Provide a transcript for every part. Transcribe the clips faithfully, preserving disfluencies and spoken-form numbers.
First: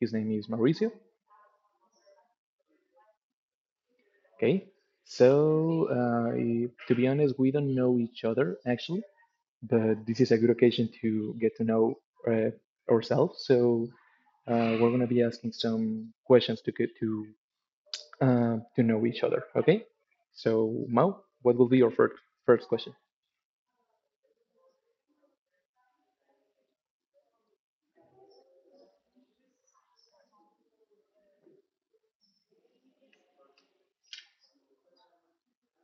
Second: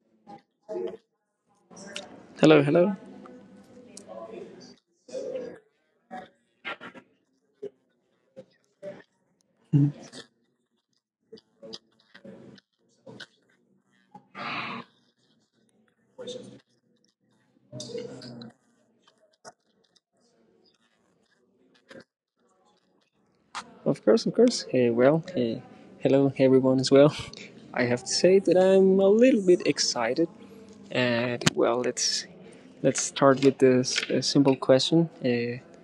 His name is Mauricio. Hello, hello. Okay, so uh, I- to be honest, we don't know each other actually, but this is a good occasion to get to know uh, ourselves. So uh, we're gonna be asking some questions to get to uh, to know each other. Okay, so Mao, what will be your first first question? Of course, of course. Hey, well, hey, hello, hey, everyone as well. I have to say that I'm a little bit excited, and well, let's let's start with this uh, simple question. Uh, uh,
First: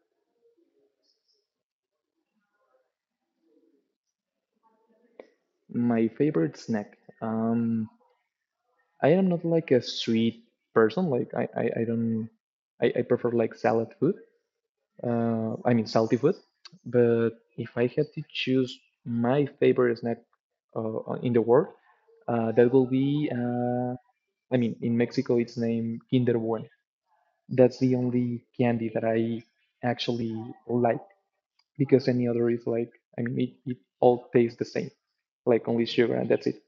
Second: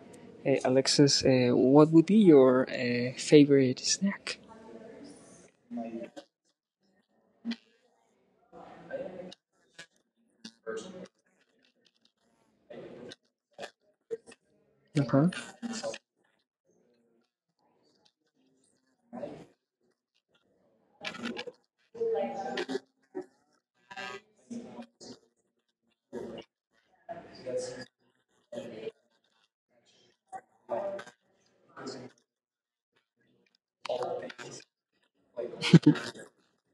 Alexis, uh, what would be your uh, favorite snack? My favorite snack. Um, I am not like a sweet person. Like I, I, I don't. I, I prefer like salad food. Uh-huh. Uh, I mean salty food. But if I had to choose my favorite snack uh, in the world, uh, that will be. Uh, I mean, in Mexico, it's named Kinder Bueno. That's the only candy that I actually like because any other is like. I mean, it, it all tastes the same, like only sugar, and that's it.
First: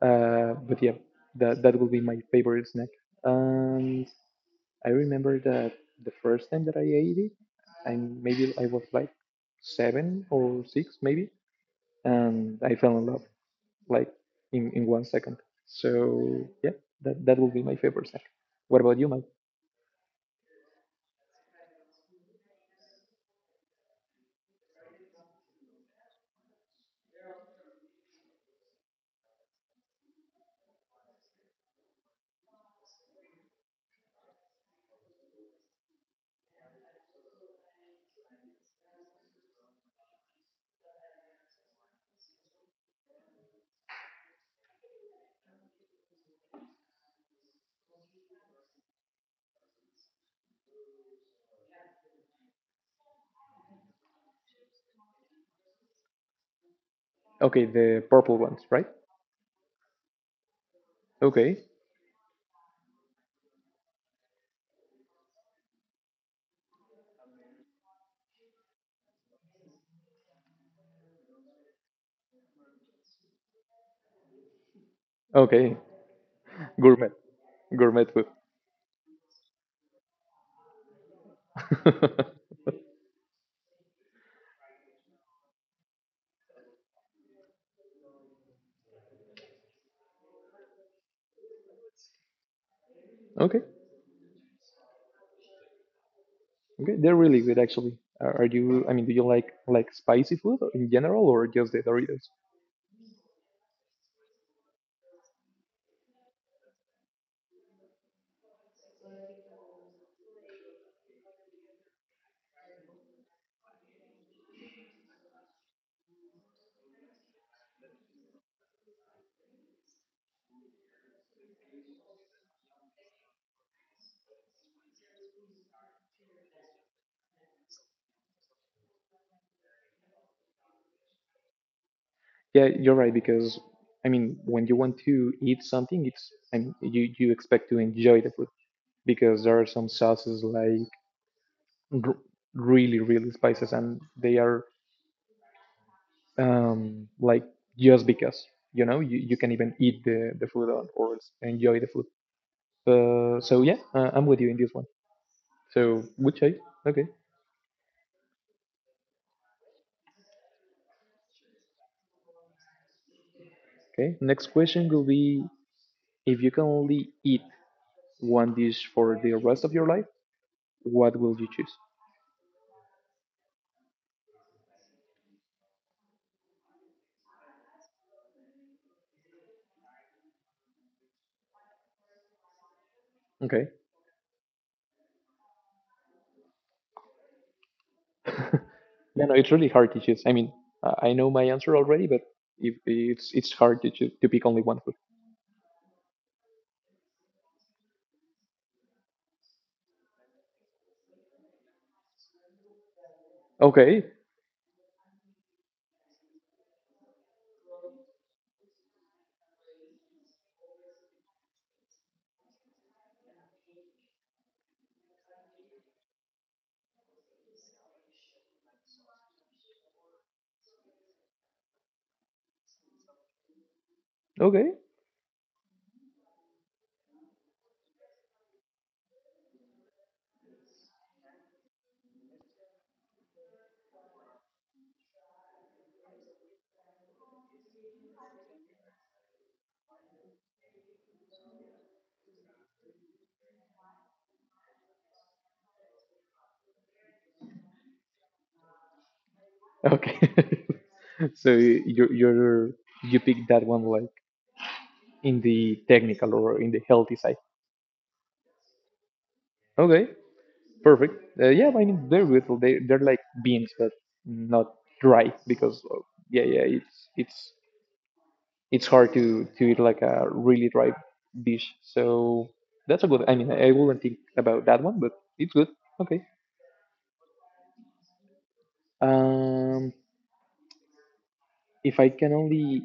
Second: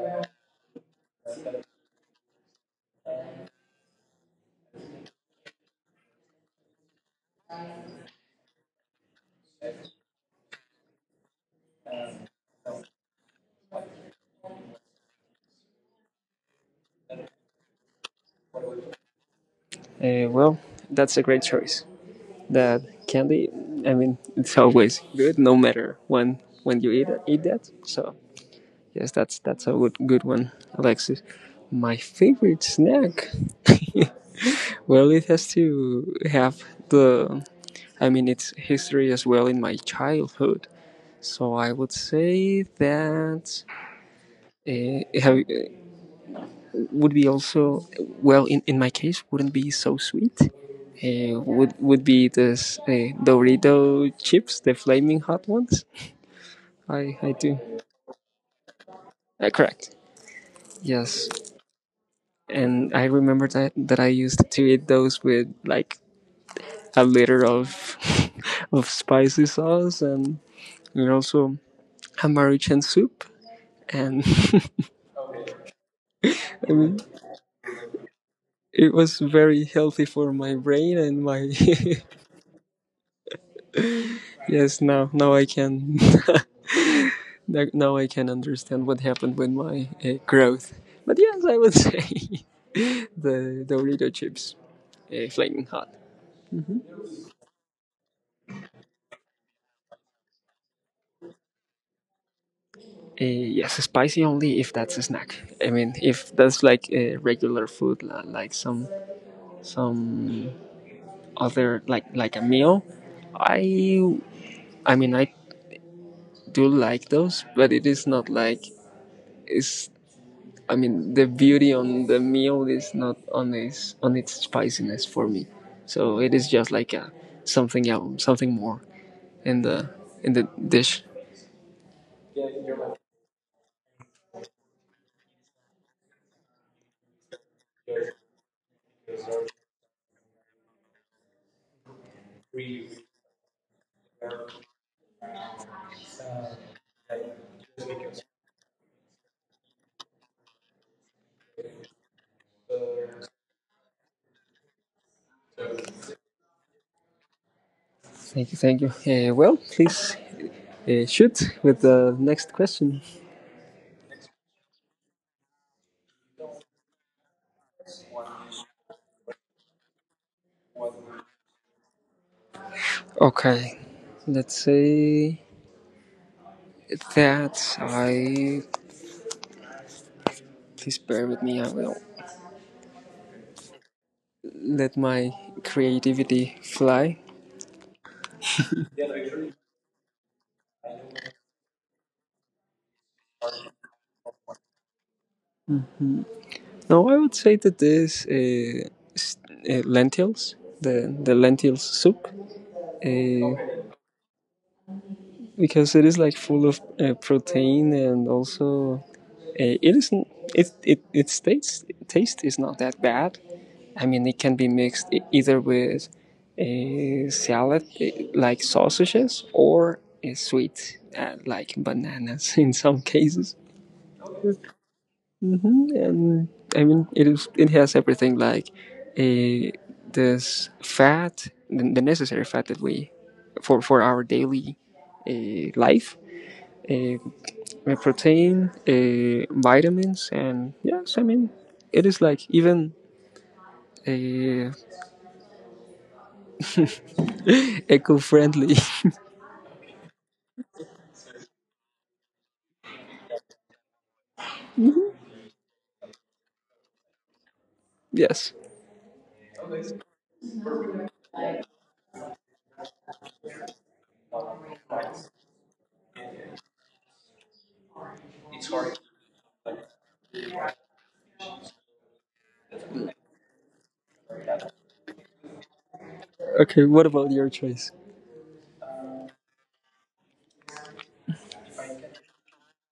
Uh, but yeah, that that will be my favorite snack. And I remember that the first time that I ate it, I maybe I was like seven or six maybe, and I fell in love like in in one second. So yeah, that that will be my favorite snack. What about you, Mike? Uh, well, that's a great choice. That candy, I mean, it's always good, no matter when when you eat eat that. So, yes, that's that's a good good one, Alexis. My favorite snack. Well, it has to have the. I mean, it's history as well in my childhood. So I would say that uh, it have, would be also well in, in my case wouldn't be so sweet. Uh, would would be this uh, Dorito chips, the flaming hot ones. I I do. Okay, the purple ones, right? Uh, correct. Yes. Okay, And I remember that that I used to eat those with like a liter of of spicy sauce and and also Maruchan soup, and okay, I mean gourmet, gourmet food. it was very healthy for my brain and my yes, now now I can now I can understand what happened with my uh, growth. But yes, I would say the Okay, Dorito chips, uh, flaming hot. okay, they're really good actually. Are, are you? I mean, do you like like spicy food in general, or just the Doritos? Uh, yes, spicy only if that's a snack. I mean, if that's like a regular food, like some some other like like a meal, I I mean I do like those, but it is not like it's. I mean, the beauty on the meal is not on its on its spiciness for me. So it is just like a something else, something more in the in the dish. Yeah, you're right because I mean, when you want to eat something, it's I mean, you you expect to enjoy the food because there are some sauces like r- really really spices and they are um like just because you know you, you can even eat the the food or, or enjoy the food. Uh, so yeah, uh, I'm with you in this one. So good choice. Okay. Thank you, thank you. Uh, well, please uh, shoot with the next question. Okay. Next question will be: if you can only eat one dish for the rest of your life, what will you choose? Okay, let's say that I. Please bear with me, I will Okay. let my creativity fly. Yeah, no, it's really hard to choose. I mean, uh, I know my answer already, but if it's it's hard to choose, to pick only one food. Now I would say that this uh, uh, lentils, the, the lentils soup, uh, Okay. because it is like full of uh, protein and also uh, it isn't it it its taste taste is not that bad. I mean, it can be mixed e- either with a salad, eh, like sausages, or a sweet, uh, like bananas in some cases. Okay. hmm And I mean, it is it has everything like a this fat, the necessary fat that we for for our daily uh, life. Uh, uh, Protein, uh, vitamins, and yes, I mean, it is like even uh, eco friendly. Okay. So you're you're you pick that one like in the technical or in the healthy side. Yes. Okay. Perfect. Uh, yeah, I mean they're good. They they're like beans, but not dry because uh, yeah yeah it's it's it's hard to to eat like a really dry dish. So that's a good. I mean, I wouldn't think about that one, but it's good. Okay. Okay, what about your choice? Um, if I can only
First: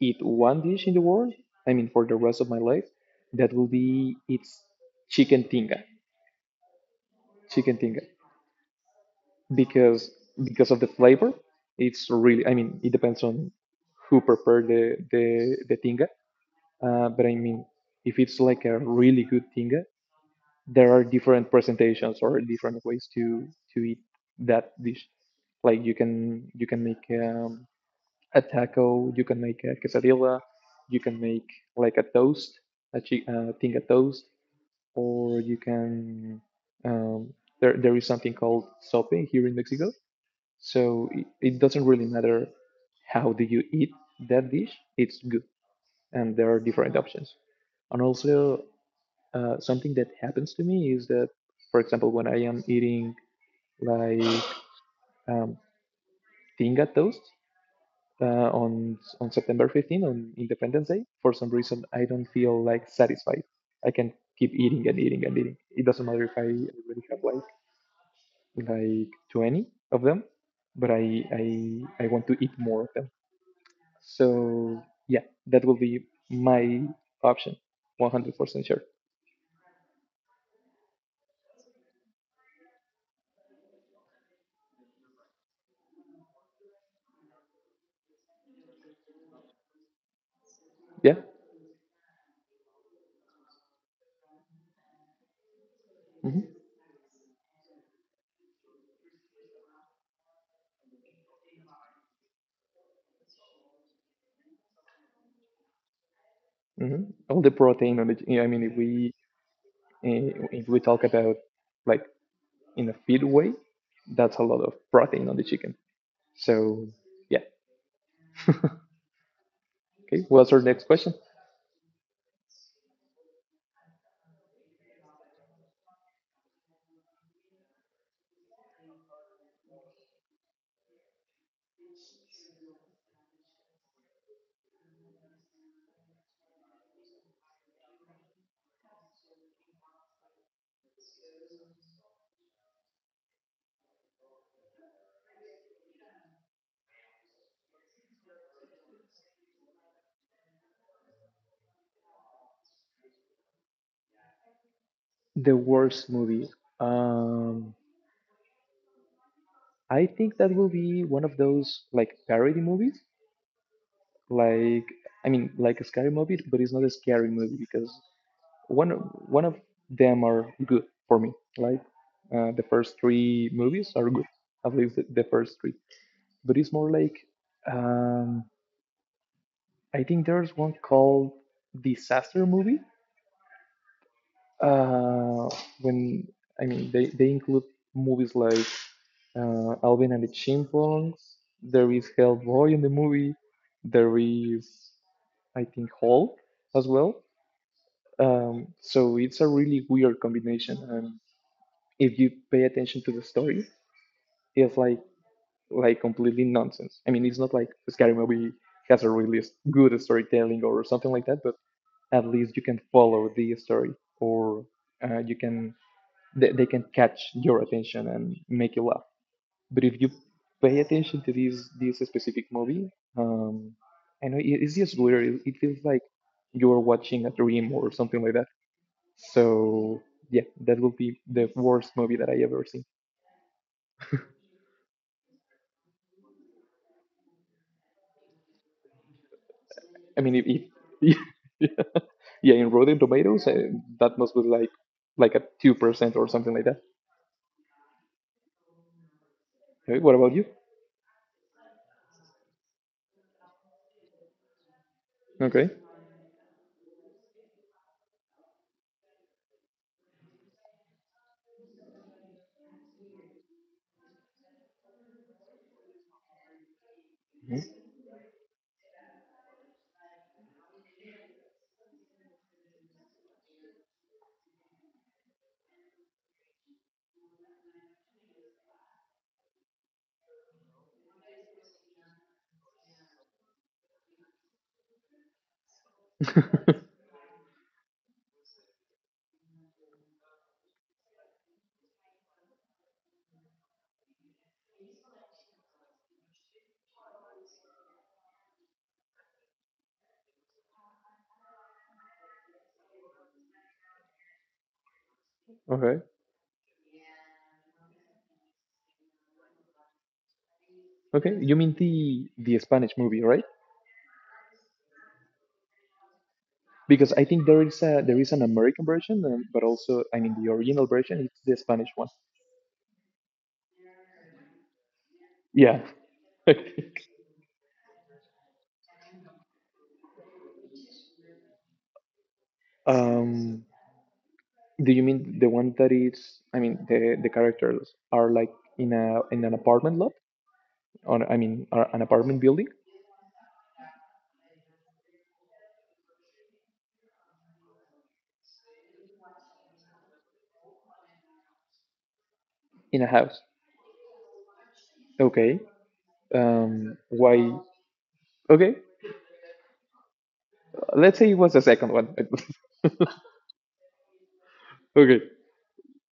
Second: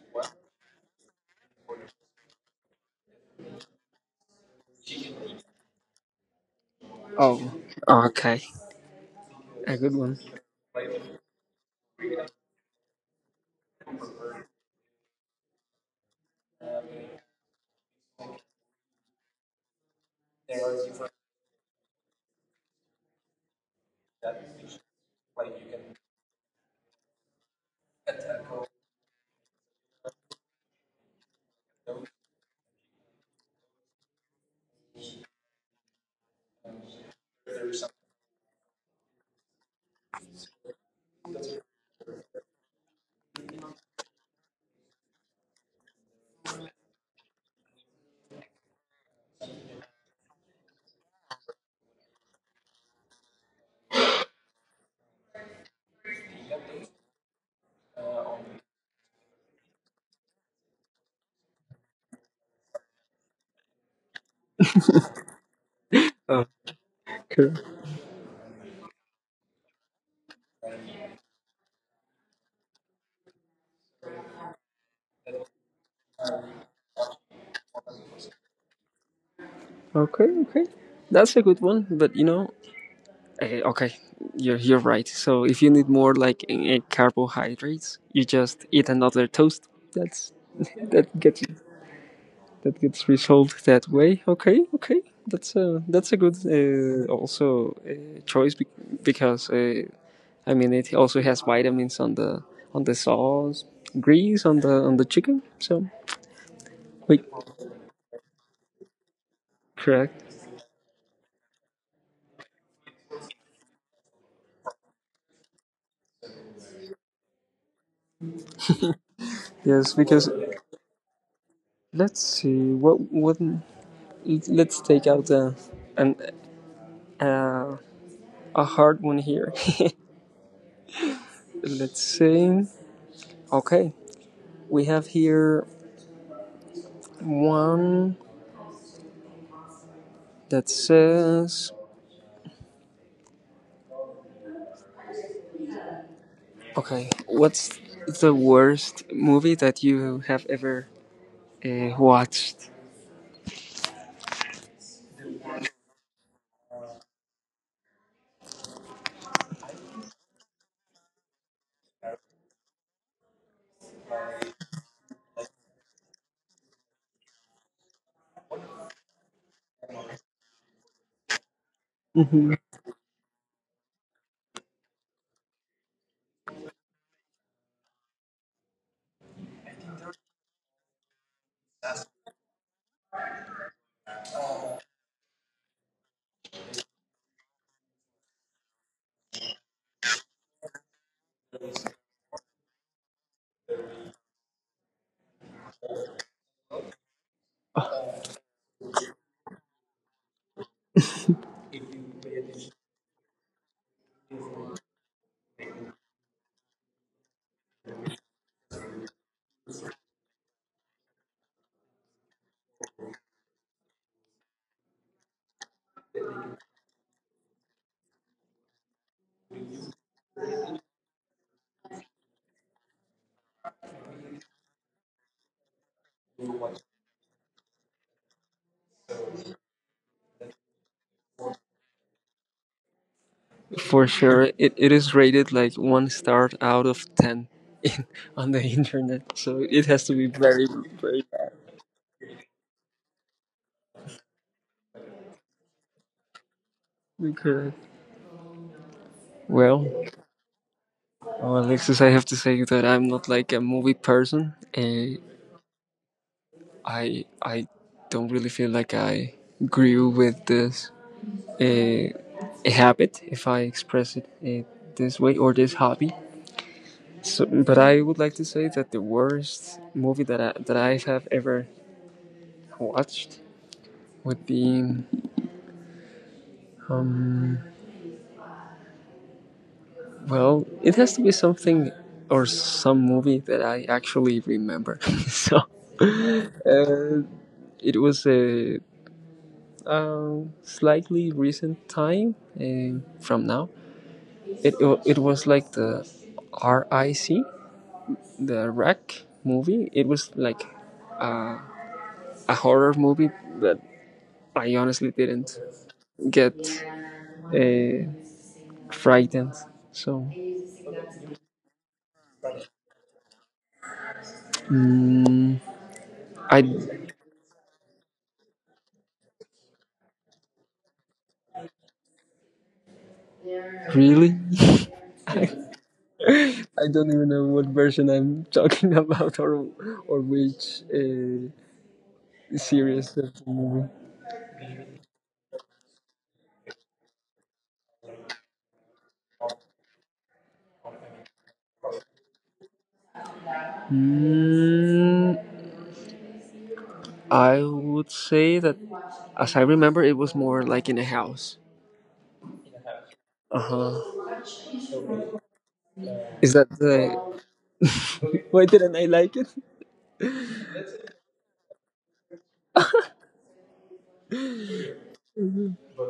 eat one dish in the world, I mean, for the rest of my life, that will be it's chicken tinga, Oh, chicken tinga, okay. A good because one. because of the flavor, it's really. I mean, it depends on who prepared the the the tinga, uh, but I mean, if it's like a really good tinga, there are different presentations or different ways to to eat that dish. Like you can you can make um, a taco, you can make a quesadilla, you can make like a toast, a chi- uh, thing a toast, or you can um, there there is something called sope here in Mexico. So it, it doesn't really matter how do you eat that dish; it's good, and there are different options. And also uh, something that happens to me is that, for example, when I am eating like um, tinga toast uh, on on September fifteenth on Independence Day, for some reason I don't feel like satisfied. I can keep eating and eating and eating. It doesn't matter if I already have Okay. like like twenty of them, but I I I want to eat more of them. So yeah, that will be my option, one hundred percent sure. Okay, okay. That's a good one, but you know, eh, okay, you're you're right. So if you need more like eh, carbohydrates, you just eat another toast. That's that Yeah. gets you. That gets resolved that way. Okay, okay, that's a that's a good hmm uh, also uh, choice be- because uh, I mean it also has vitamins on the on the sauce, grease on the on the chicken. So wait, hmm All the protein on the. I mean, if we correct? if we talk about like in a feed way, that's a lot of protein on the chicken. So yeah. Yes, because Okay, what's our next question? let's see what what let's take out a an uh, a hard one here. Let's see. Okay, we have here one that says, "Okay, what's the worst movie that you have ever uh, watched?" The worst movie. Um, I think that will be one of those like parody movies. Like I mean, like a scary movie, but it's not a scary movie because one one of them are good for me. Like uh, hmm the first three movies are good. At least the, the first three. But it's more like um, I think there's one called Disaster Movie. Uh, when I mean they, they include movies like uh, Alvin and the Chipmunks. There is Hellboy in the movie. There is I think Hulk as well. Um, so it's a really weird combination, and if you pay attention to the story, it's like like completely nonsense. I mean, it's not like Scary Movie has a really s- good storytelling or something like that, but at least you can follow the story or uh, you can they, they can catch your attention and make you laugh but if you pay attention to this this specific movie um I know it- it's just weird it, it feels like you're watching a dream or something like that so yeah that will be the worst movie that I ever seen For sure, it, it is rated like one star out of ten in, on the internet, so it has I to mean be if, very, if very bad. Yeah, in rotten tomatoes uh, that must be like like a two percent or something like that. Okay. Well, Okay, what about you, oh, Alexis, I have to say that I'm not like a movie person. Uh, okay. I I don't really feel like I grew with this uh, habit, if I express it uh, this way, or this hobby. So, but I would like to say that the worst movie that I, that I have ever watched would be, um, well, it has to be something or some movie that I actually remember. So, Mhm. uh, it was a uh, slightly recent time uh, from now. It it was like the R I C, the Rack movie. It was like a horror movie that I honestly didn't Okay. get uh, frightened. So Okay. You mean the the Spanish movie, right? mm, I Because I think there is a there is an American version, um, but also I mean the original version is the Spanish one. really I, Yeah. I I think. don't even know what version I'm talking about, or or which uh, series of the Um, movie. do you mean the one that is? I mean the the characters are like in a in an apartment lot, or I mean are an apartment building Mm, I would say that as I remember, it was more like in a house. in a house. Uh huh. Okay. Is that Um, the? Why? Why Okay. didn't I like it? Let's say it was the second one. Okay.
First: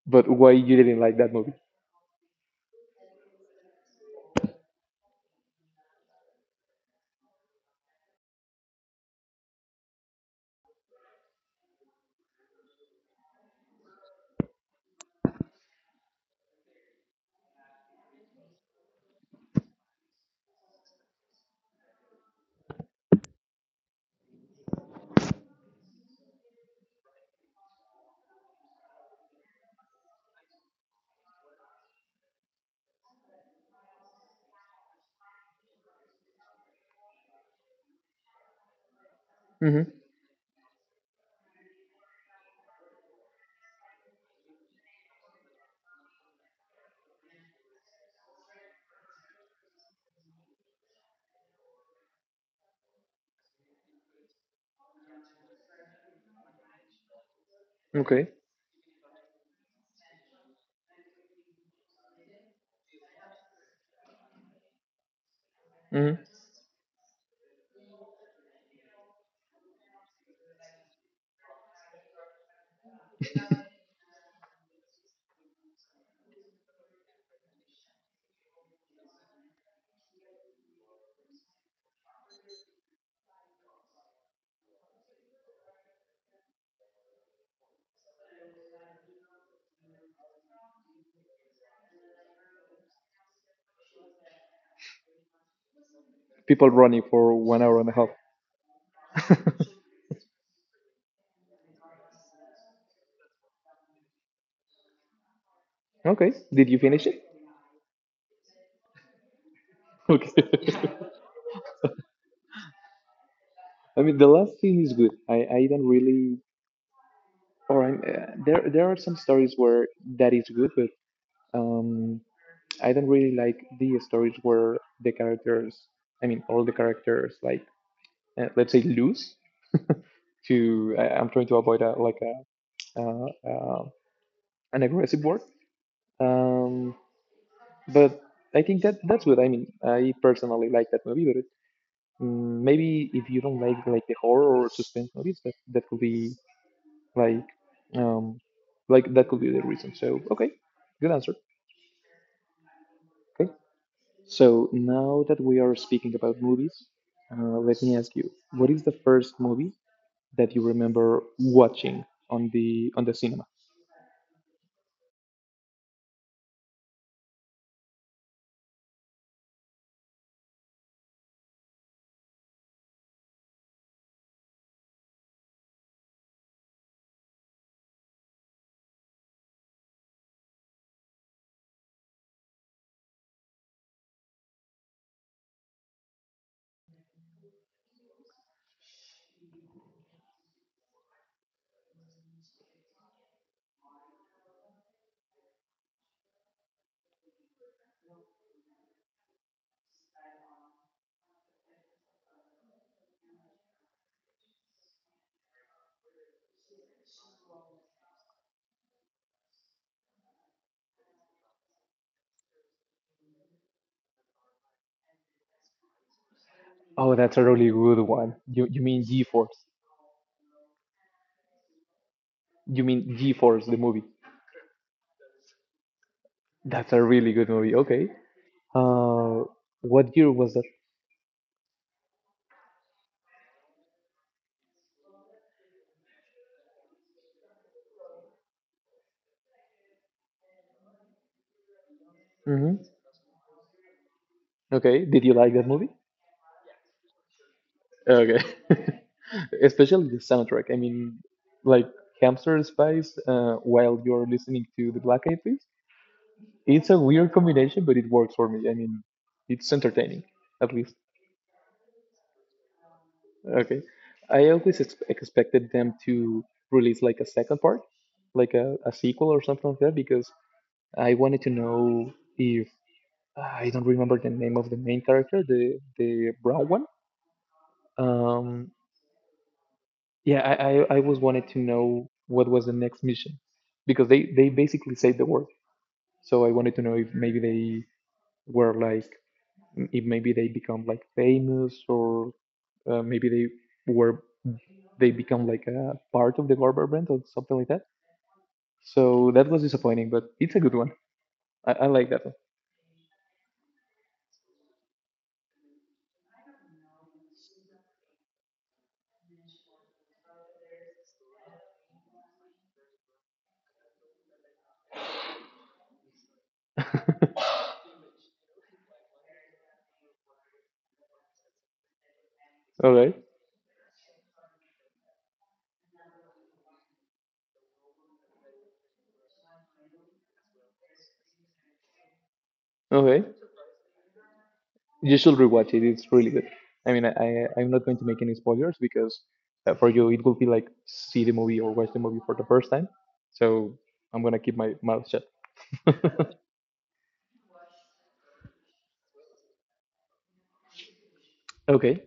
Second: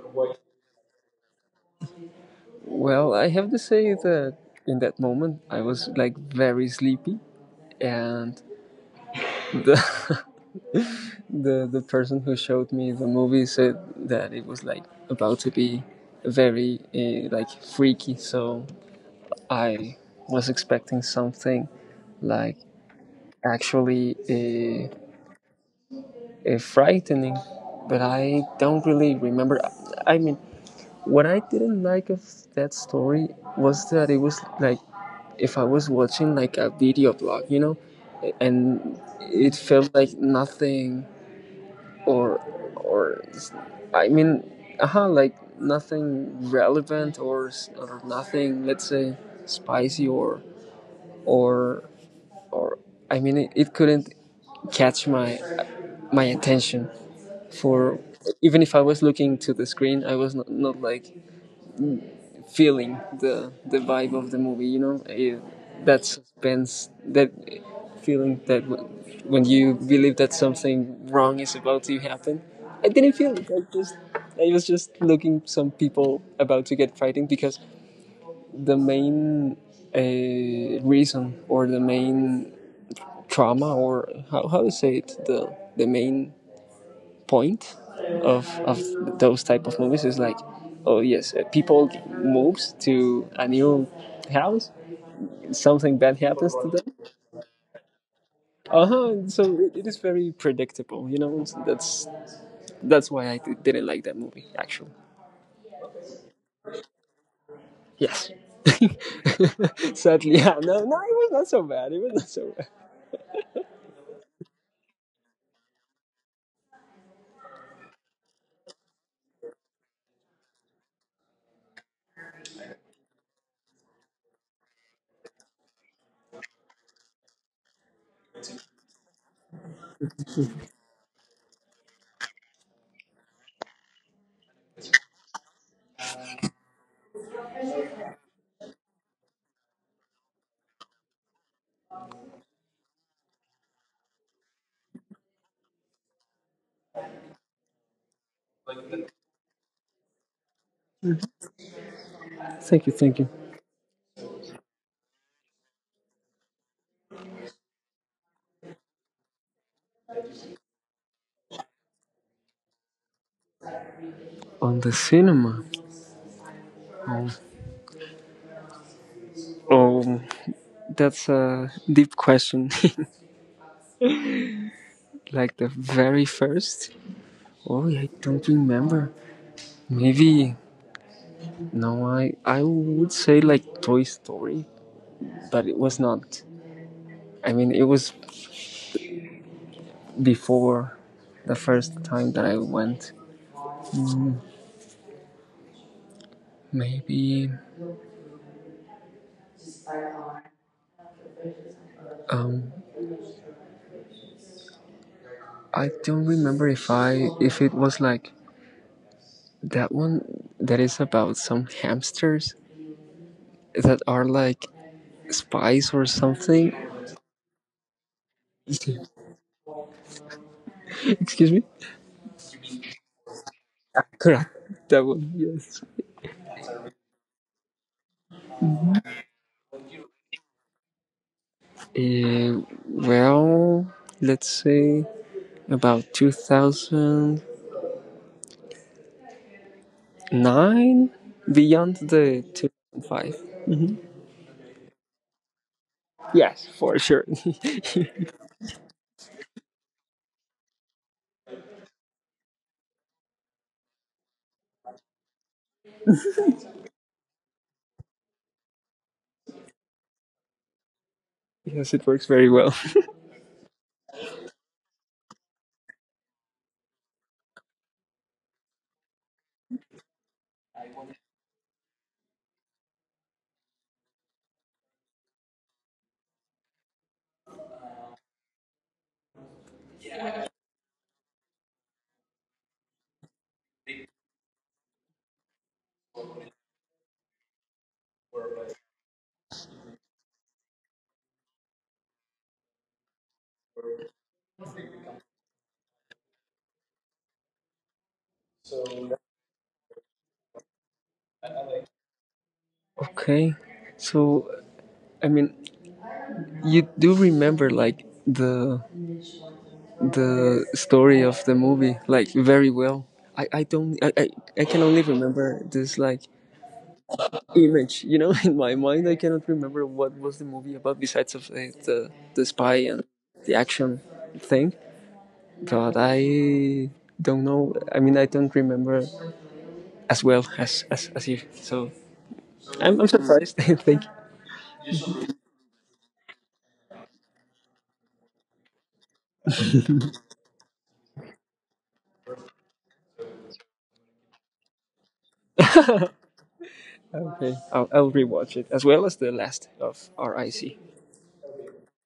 But why you didn't like that movie? Well, I have to say that in that moment I was like very sleepy, and the the the person who showed me the movie said that it was like about to be very uh, like freaky. So I was expecting something like actually uh, uh, frightening, but I don't really remember. I mean, what I didn't like of that story was that it was like if I was watching like a video blog, you know and it Mm-hmm. felt like nothing. Or or I mean, uh like nothing relevant, or or nothing. Let's say spicy, or or or I mean, it, it couldn't catch my my attention. For Okay. even if I was looking to the screen, I was not, not like feeling the the vibe of the movie. You know, It- that Mm-hmm. suspense, that feeling that w- when you believe that something wrong is about to happen. I didn't feel it. I just I was just looking some people about to get fighting, because the main uh, reason, or the main trauma, or how how to say it, the the main point of of those type of movies is like, "Oh yes, uh, people moves to a new house, something bad happens People to them." running for one hour and a half. Uh-huh. So it, it is very predictable, you know so that's that's why I d- didn't like that movie, actually. Okay. Did you finish it? Yes. Okay. Sadly, yeah. No, no, it was not so bad, it was not so bad. I mean, the last thing is good. I, I don't really. Or I'm, uh, there there are some stories where that is good, but um, I don't really like the stories where the characters. I mean, all the characters like uh, let's say lose to. I, I'm trying to avoid a, like a uh, uh, an aggressive word. Um, but I think that that's good. I mean, I personally like that movie, but it, mm, maybe if you don't like like the horror or suspense movies, that that could be like um like that could be the reason. So okay, good answer. Thank you, thank you. Okay. So now that we are speaking about movies, uh, let me ask you, what is the first movie that you remember watching on the on the cinema? On the cinema. Oh, oh that's a deep question. Like the very first. Oh, I don't remember. Maybe, no, I I would say like Toy Story, but it was not. I mean, it was before the first time that I went. Maybe um I don't remember if I if it was like that one that is about some hamsters that are like spies or something. Oh, that's a really good one. You you mean G-Force? Excuse me. You mean G-Force the movie? Correct. That one. Yes. That's a really good movie. Okay. Uh, what year was that? Uh, well, let's say about two thousand nine, beyond the Hmm two thousand five. Okay. Did you like that movie? Yes, for sure. Okay. Especially the soundtrack. I mean, like Hamster Spice uh, while you're listening to the Black Eyed Peas. It's a weird combination, but it works for me. I mean, it's entertaining, at least. Because it works very well. Okay. I always ex- expected them to release like a second part, like a, a sequel or something like that, because I wanted to know if I don't remember the name of the main character, the the brown one. Um, Yeah, I, I, I was wanted to know what was the next mission because they, they basically saved the world. So I wanted to know if maybe they were like, if maybe they become like famous or uh, maybe they were, they become like a part of the government or something like that. So that was disappointing, but it's a good one. I, I like that Okay, so I mean, you do remember like the the story of the movie like very well. I i don't. i i, I can only remember this like one. image, you know, in my mind I cannot remember what was the movie about, besides of the the, the spy All and right. the action thing. God, I don't know. I mean, I don't remember as well as as, as you. So I'm, I'm Okay. surprised. Thank you. You should rewatch it. It's really good. I mean, I, I I'm not going to make any spoilers because uh, for you it would be like see the movie or watch the movie for the first time. So I'm gonna keep my mouth shut. Okay, I'll, I'll rewatch it as well as the last of R I C. Okay.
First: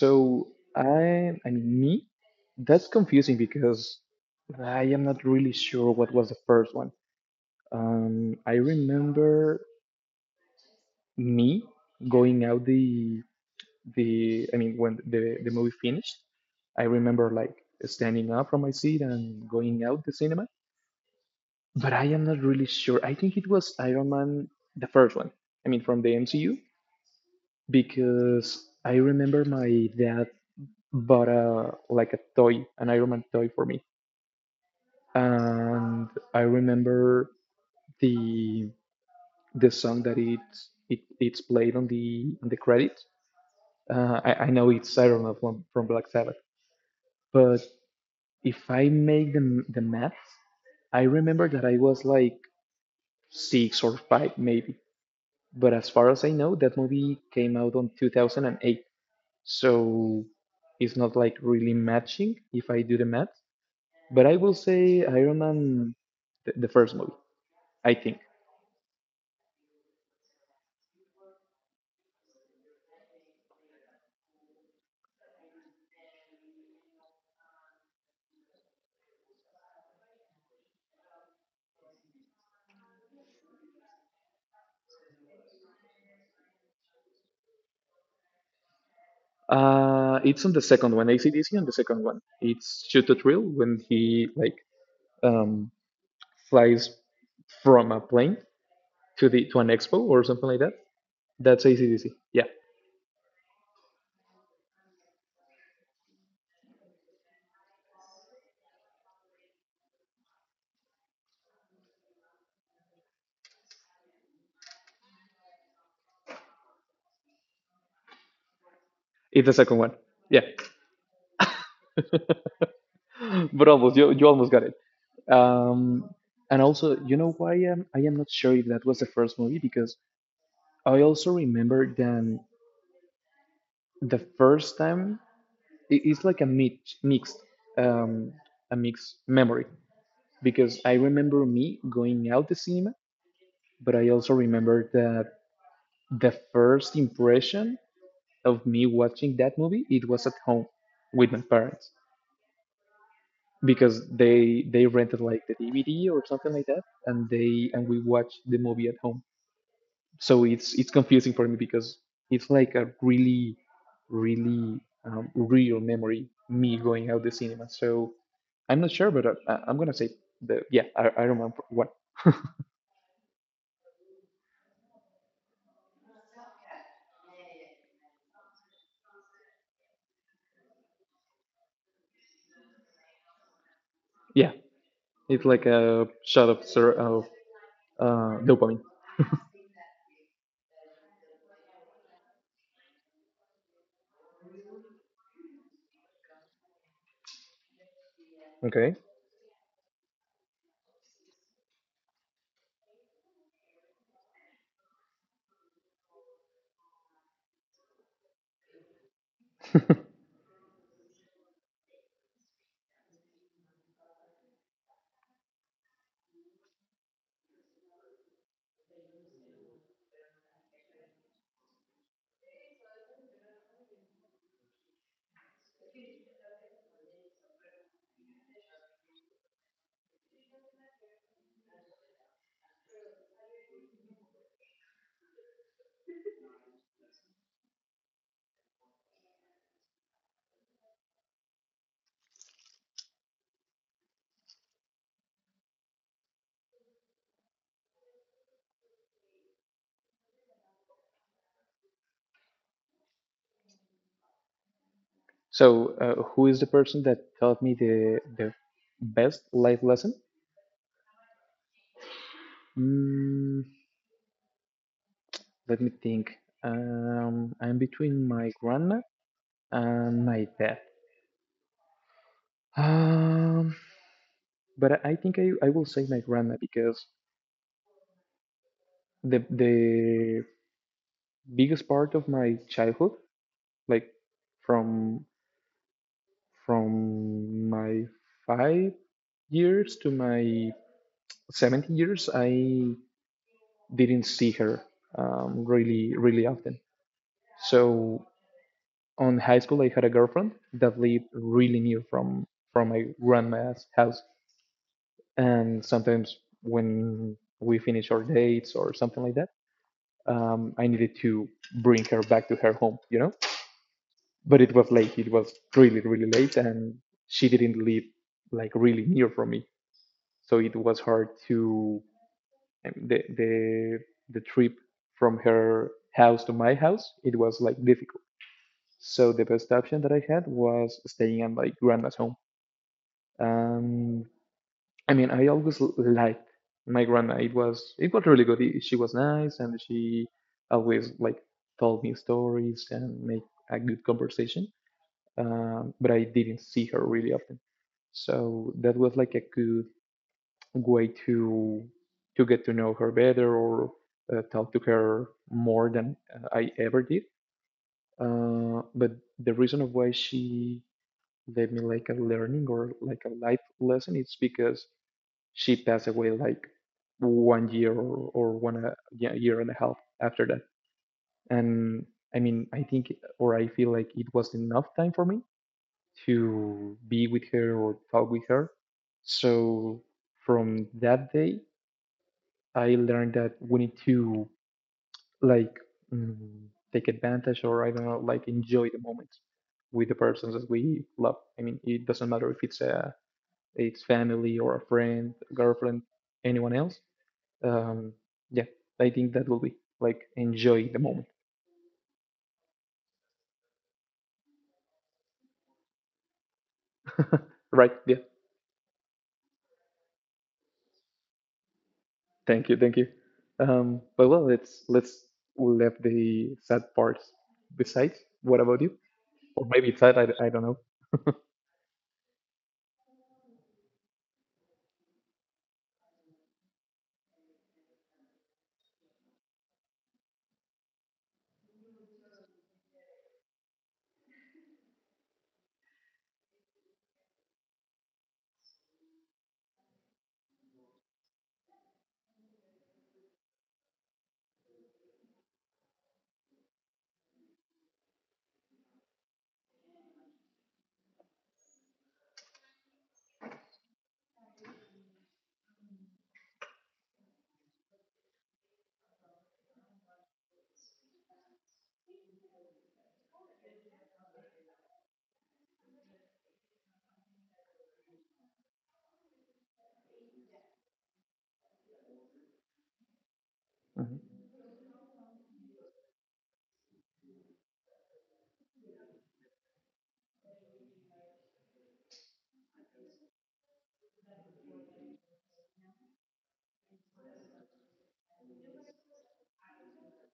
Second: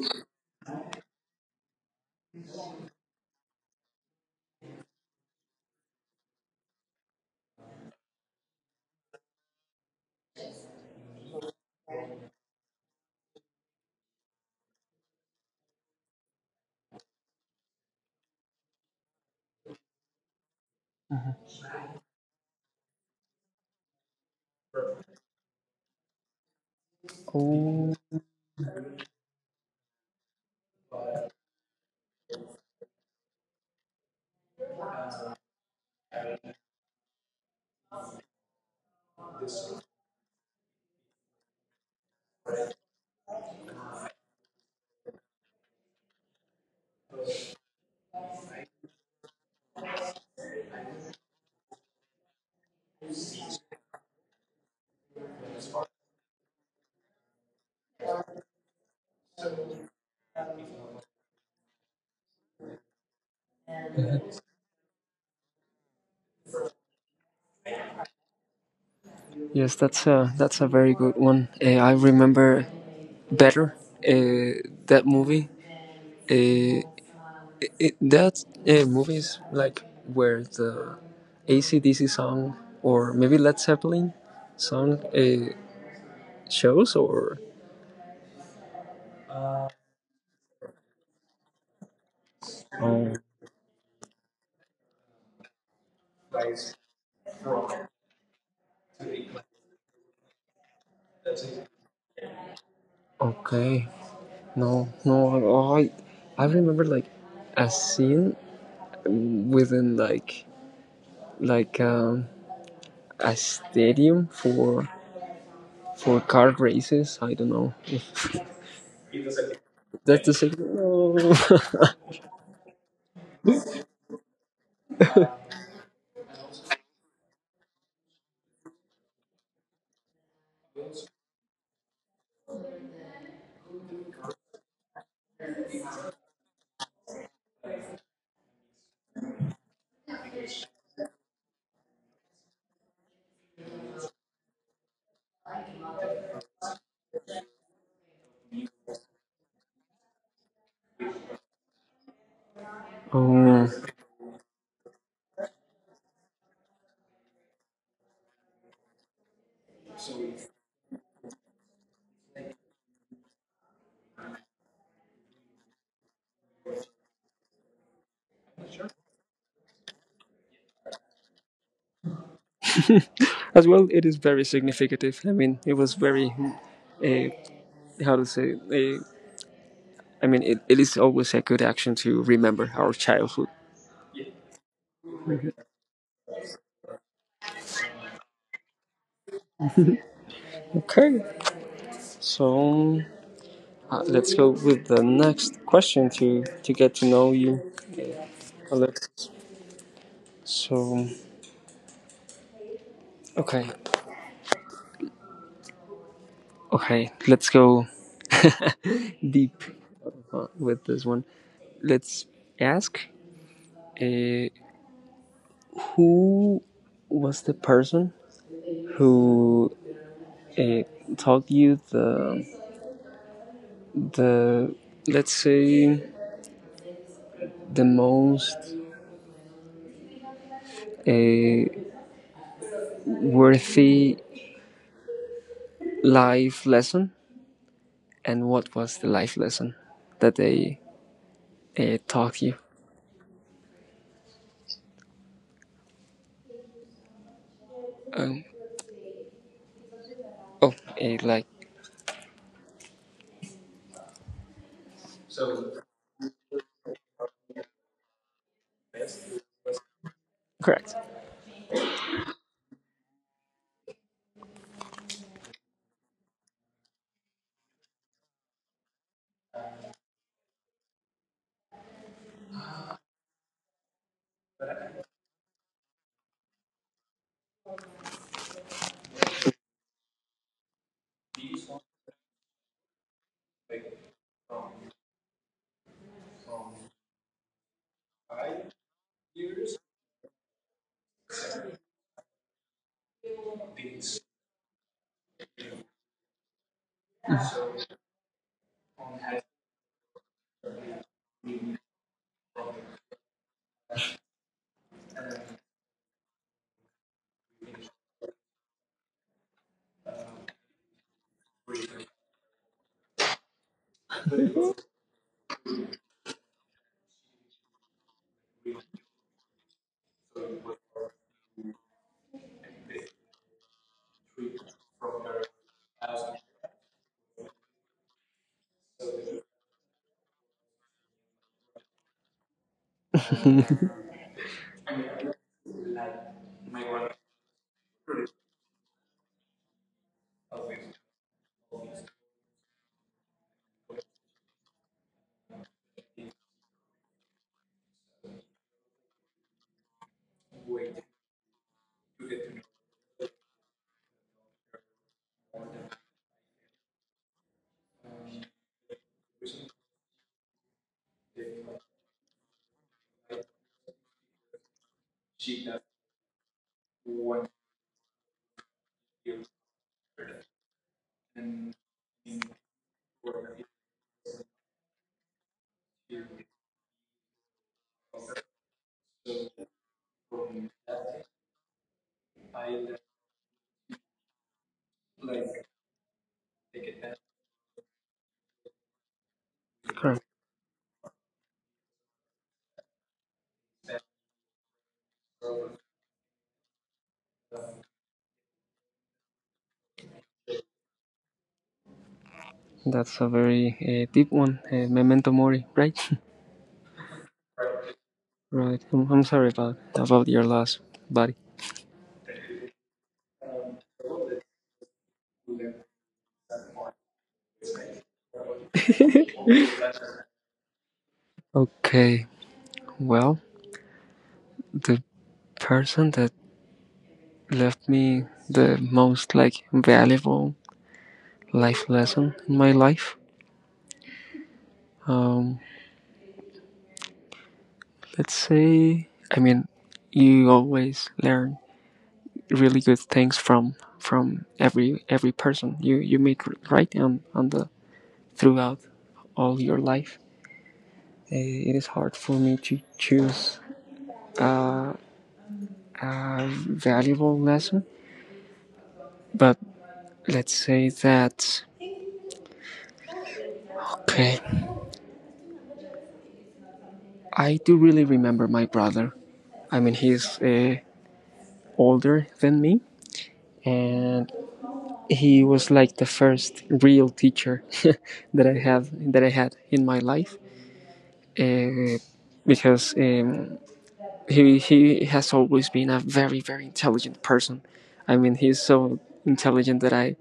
So I I mean me, that's confusing because I am not really sure what was the first one. Um, I remember me going out the the I mean when the the movie finished, I remember like standing up from my seat and going out the cinema. But I am not really sure. I think it was Iron Man the first one. I mean from the M C U Oh, because I remember my dad bought a like a toy, an Iron Man toy for me. And I remember the the song that it it it's played on the on the credits. Uh, I, I know it's Iron Man from, from Black Sabbath, but if I make the the math, I remember that I was like six or five maybe. But as far as I know, that movie came out on two thousand eight. So it's not like really matching if I do the math. But I will say Iron Man, the, the first movie, I think. yes, that's a that's a very good one. Uh, I remember better uh, that movie. Uh, it, that uh, movie like where the A C D C song, or maybe Led Zeppelin song, uh, shows or. Uh, it's on the second one, A C D C on the second one. It's Shoot Oh, to Thrill when he like um, flies from a plane to the to an expo or something like that. That's A C D C. Yeah. okay. No, no, I, I remember like a scene within like like um, a stadium for for car races. I don't know if It's the second one. that's the Yeah, signal. No. but almost you, you almost got it. Um, and also, you know why um, I am not sure if that was the first movie because I also remember then the first time it- it's like a mix, mixed um, a mixed memory because I remember me going out the cinema, but I also remember that the first impression of me watching that movie it was at home with my parents Um, because they they rented like the D V D or something like that, and they and we watched the movie at home. So it's it's confusing for me because it's like a really, really um, real memory me going out the cinema. So I'm not sure, but uh, I, I'm gonna say the yeah I, I remember what. as well, it is very significative. I mean, it was very uh, how to say. Uh, I mean, it, it is always a good action to remember our childhood. Yeah, it's like a shot of ser- of uh, dopamine. Okay, so uh, let's go with the next question to to get to know you, Okay, Alex. So okay, okay, let's go deep uh, with this one. Let's ask, uh, who was the person who uh, taught you the the, let's say, the most uh, worthy life lesson, and what was the life lesson that they uh, taught you? Um, oh, uh, like so uh, who is the person that taught me the the best life lesson? correct, Mm. Let me think. Um, I'm between my grandma and my dad. Um, but I think I, I will say my grandma because the the biggest part of my childhood, like from from my five years to my seventeen years, I didn't see her um, really really often. So on high school, I had a girlfriend that lived really near from from my grandma's house. And sometimes when we finish our dates or something like that, um, I needed to bring her back to her home, you know, but it was late, it was really really late, and she didn't live like really near from me, so it was hard to, um, the the, the trip from her house to my house it was like difficult. So the best option that I had was staying at my grandma's home. um, I mean, I always l- liked my grandma. It was it was really good. I- She was nice, and she always like told me stories and make a good conversation. Um, but I didn't see her really often, so that was like a good way to to get to know her better or uh, talk to her more than uh, I ever did. Uh, but the reason of why she gave me like a learning or like a life lesson is because she passed away like one year or, or one uh, yeah, year and a half after that. And I mean, I think or I feel like it was enough time for me to be with her or talk with her. So from that day, I learned that we need to, like, mm, take advantage, or I don't know, like enjoy the moment with the correct. persons that we love. I mean, it doesn't matter if it's uh, a it's family or a friend, girlfriend, anyone else. um, yeah, I think that will be like enjoy the moment, That's a very uh, deep one. Uh, memento mori, right? right? Yeah, Right. I'm, I'm sorry about about your loss, buddy. thank you, thank you. Um, but well, let's let's leave the sad parts besides. What about you? Or maybe sad. I, I don't know. Okay. Well, the person that left me the most, like, valuable life lesson in my life. Um, let's say. I mean, you always learn really good things from from every every person you you meet, right? On on the throughout all your life. Uh, it is hard for me to choose a valuable lesson. But let's say that, okay, I do really remember my brother. I mean, he's uh, older than me, Mhm, and he was like the first real teacher that I have that I had in my life, uh, because um, he he has always been a very, very intelligent person. I mean, he's so intelligent that I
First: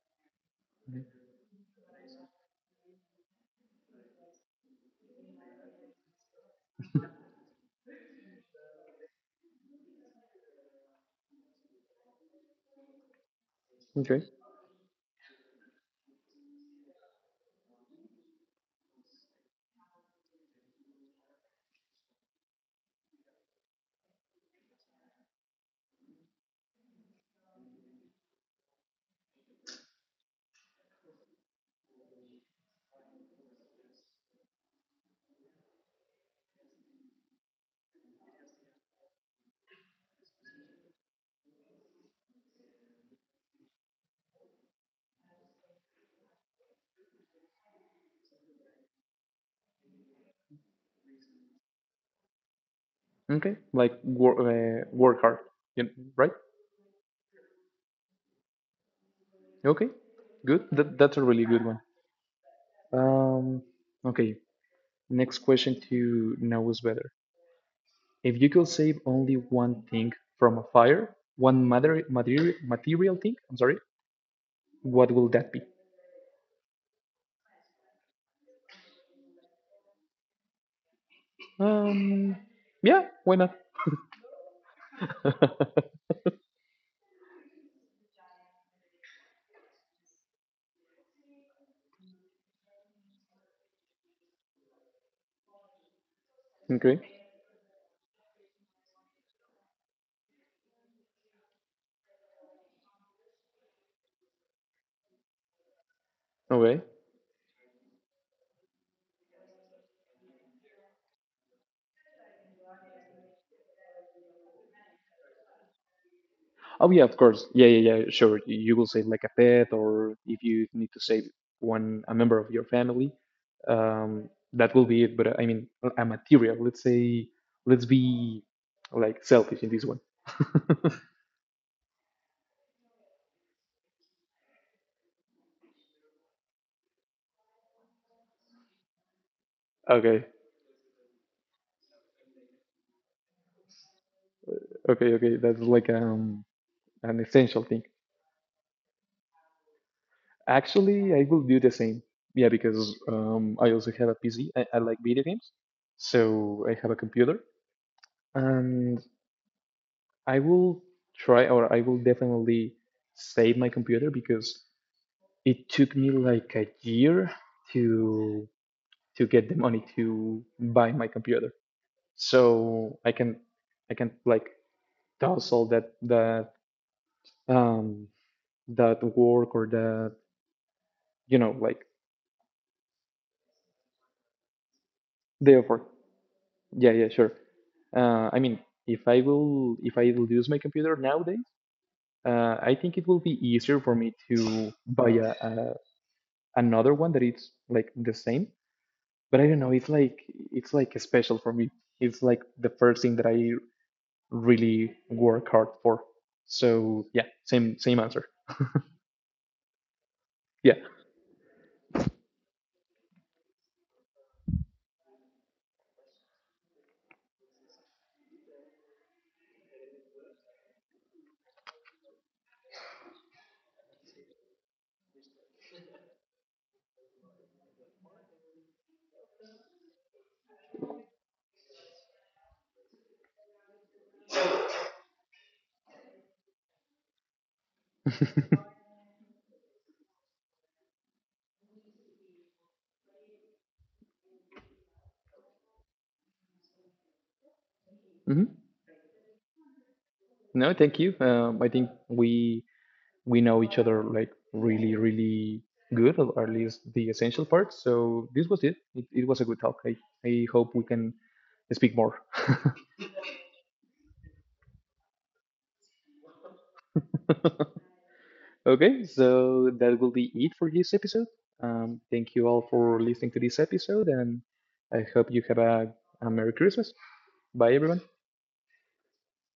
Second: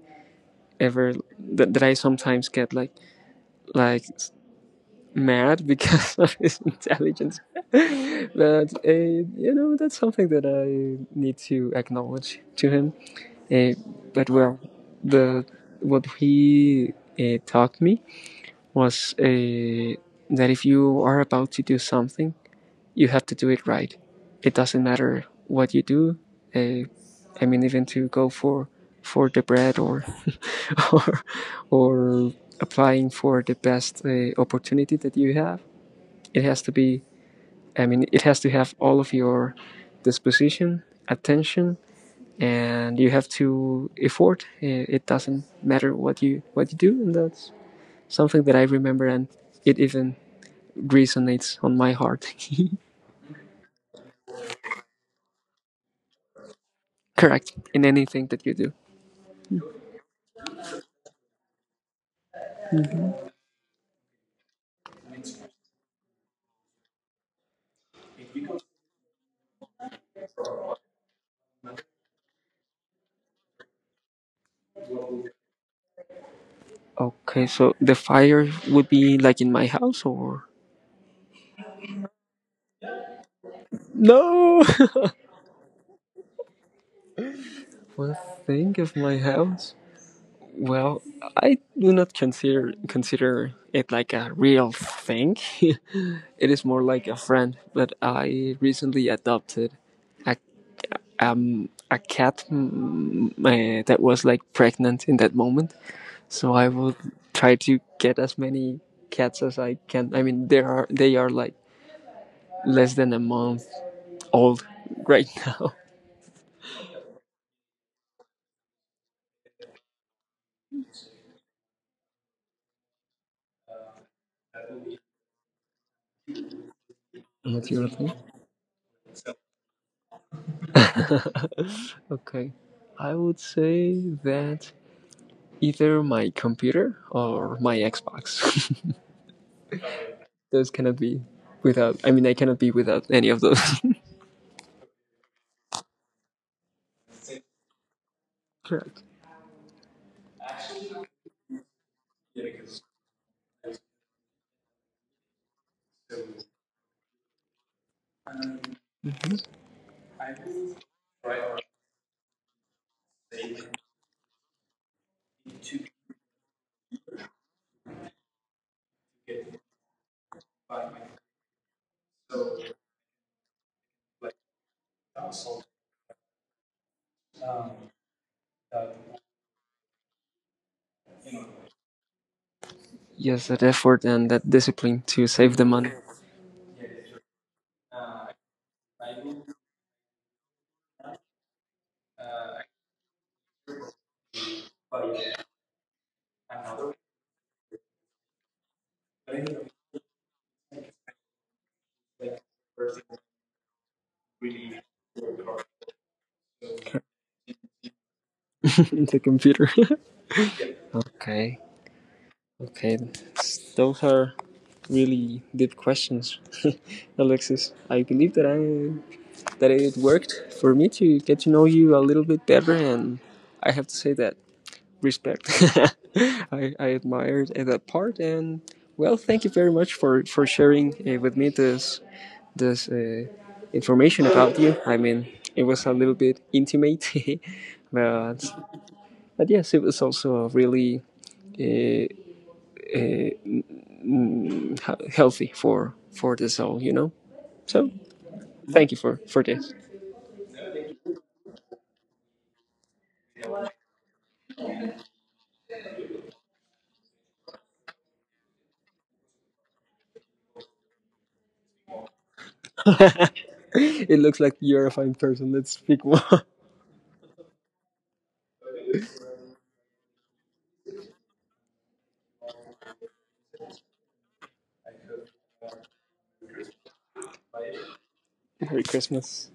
ever mhm. that, that I sometimes get like like mad because of his intelligence. But uh, you know, that's something that I need to acknowledge to him. Uh, Okay, but well, the what he uh, taught me was uh, that if you are about to do something, you have to do it right. It doesn't matter what you do. Uh, I mean, even to go for for the bread, or or or applying for the best uh, opportunity that you have, it has to be. I mean, it has to have all of your disposition, attention, and you have to effort. Eh, it doesn't matter what you what you do, and that's something that I remember, and it even resonates on my heart. okay. Like work, uh, work hard, you know, right? Correct, in anything that you do. Okay, good. That that's a really good one. Um, okay. Next question to now is better. If you could save only one thing from a fire, one mater- material material thing, I'm sorry, what will that be? Okay, so the fire would be like in my house or? Um, yeah, why not? No. Okay, One thing of my house? Well, I do not consider consider it like a real thing. It is more like a friend, but I recently adopted a um a cat, mm, uh, that was like pregnant in that moment. So I okay. will try to get as many cats as I can. I mean, there are they are like less than a month old right now. Oh yeah, of course. Yeah, yeah, yeah. Sure, you will save like a pet, or if you need to save one a member of your family, um, that will be it. But uh, I mean, a a material. Let's say, And what's your let's thing? be like selfish in this one. Okay. I would say that either my computer or my Xbox. Okay, Those cannot be without, I mean, I cannot be without any of those. okay, okay. That's like, um an essential thing. Correct. Actually, I will do the same. Yeah, because um, I also have a P C. I, I like video games, so I have a computer, and I will try, or I will definitely save my computer because it took me like a year to to get the money to buy my computer. So I can I can like toss all that that um that work or that, you know, like Yes, that effort and that discipline to save the the effort. money. Yeah, yeah, sure. Uh, I mean, if I will, if I will use my computer nowadays, uh, I think it will be easier for me to buy a, a, another one that it's like the same. But I don't know. It's like it's like special for me. It's like the first thing that I really work hard for. So yeah, same same answer. In the computer. Yeah. Okay. Okay. Those are really deep questions, Alexis. I believe that I that it worked for me to get to know you a little bit better, and I have to say that, respect. I I admired that part, and well, thank you very much for for sharing uh, with me this this uh, information about you. I mean, it was a little bit intimate, but but yes, it was also really uh, uh, mm, healthy for for the soul, you know. So Hmm. thank you for for this. No, thank you. Um, I think we we know each other like really, really good, or at least the essential parts. So this was it. It, it was a good talk. I, I hope we can speak more. It looks like you're a fine person. Let's speak more. Okay, so that will be it for this episode. Um, thank you all for listening to this episode, and I hope you have a, a Merry Christmas. Bye, everyone. Merry Christmas.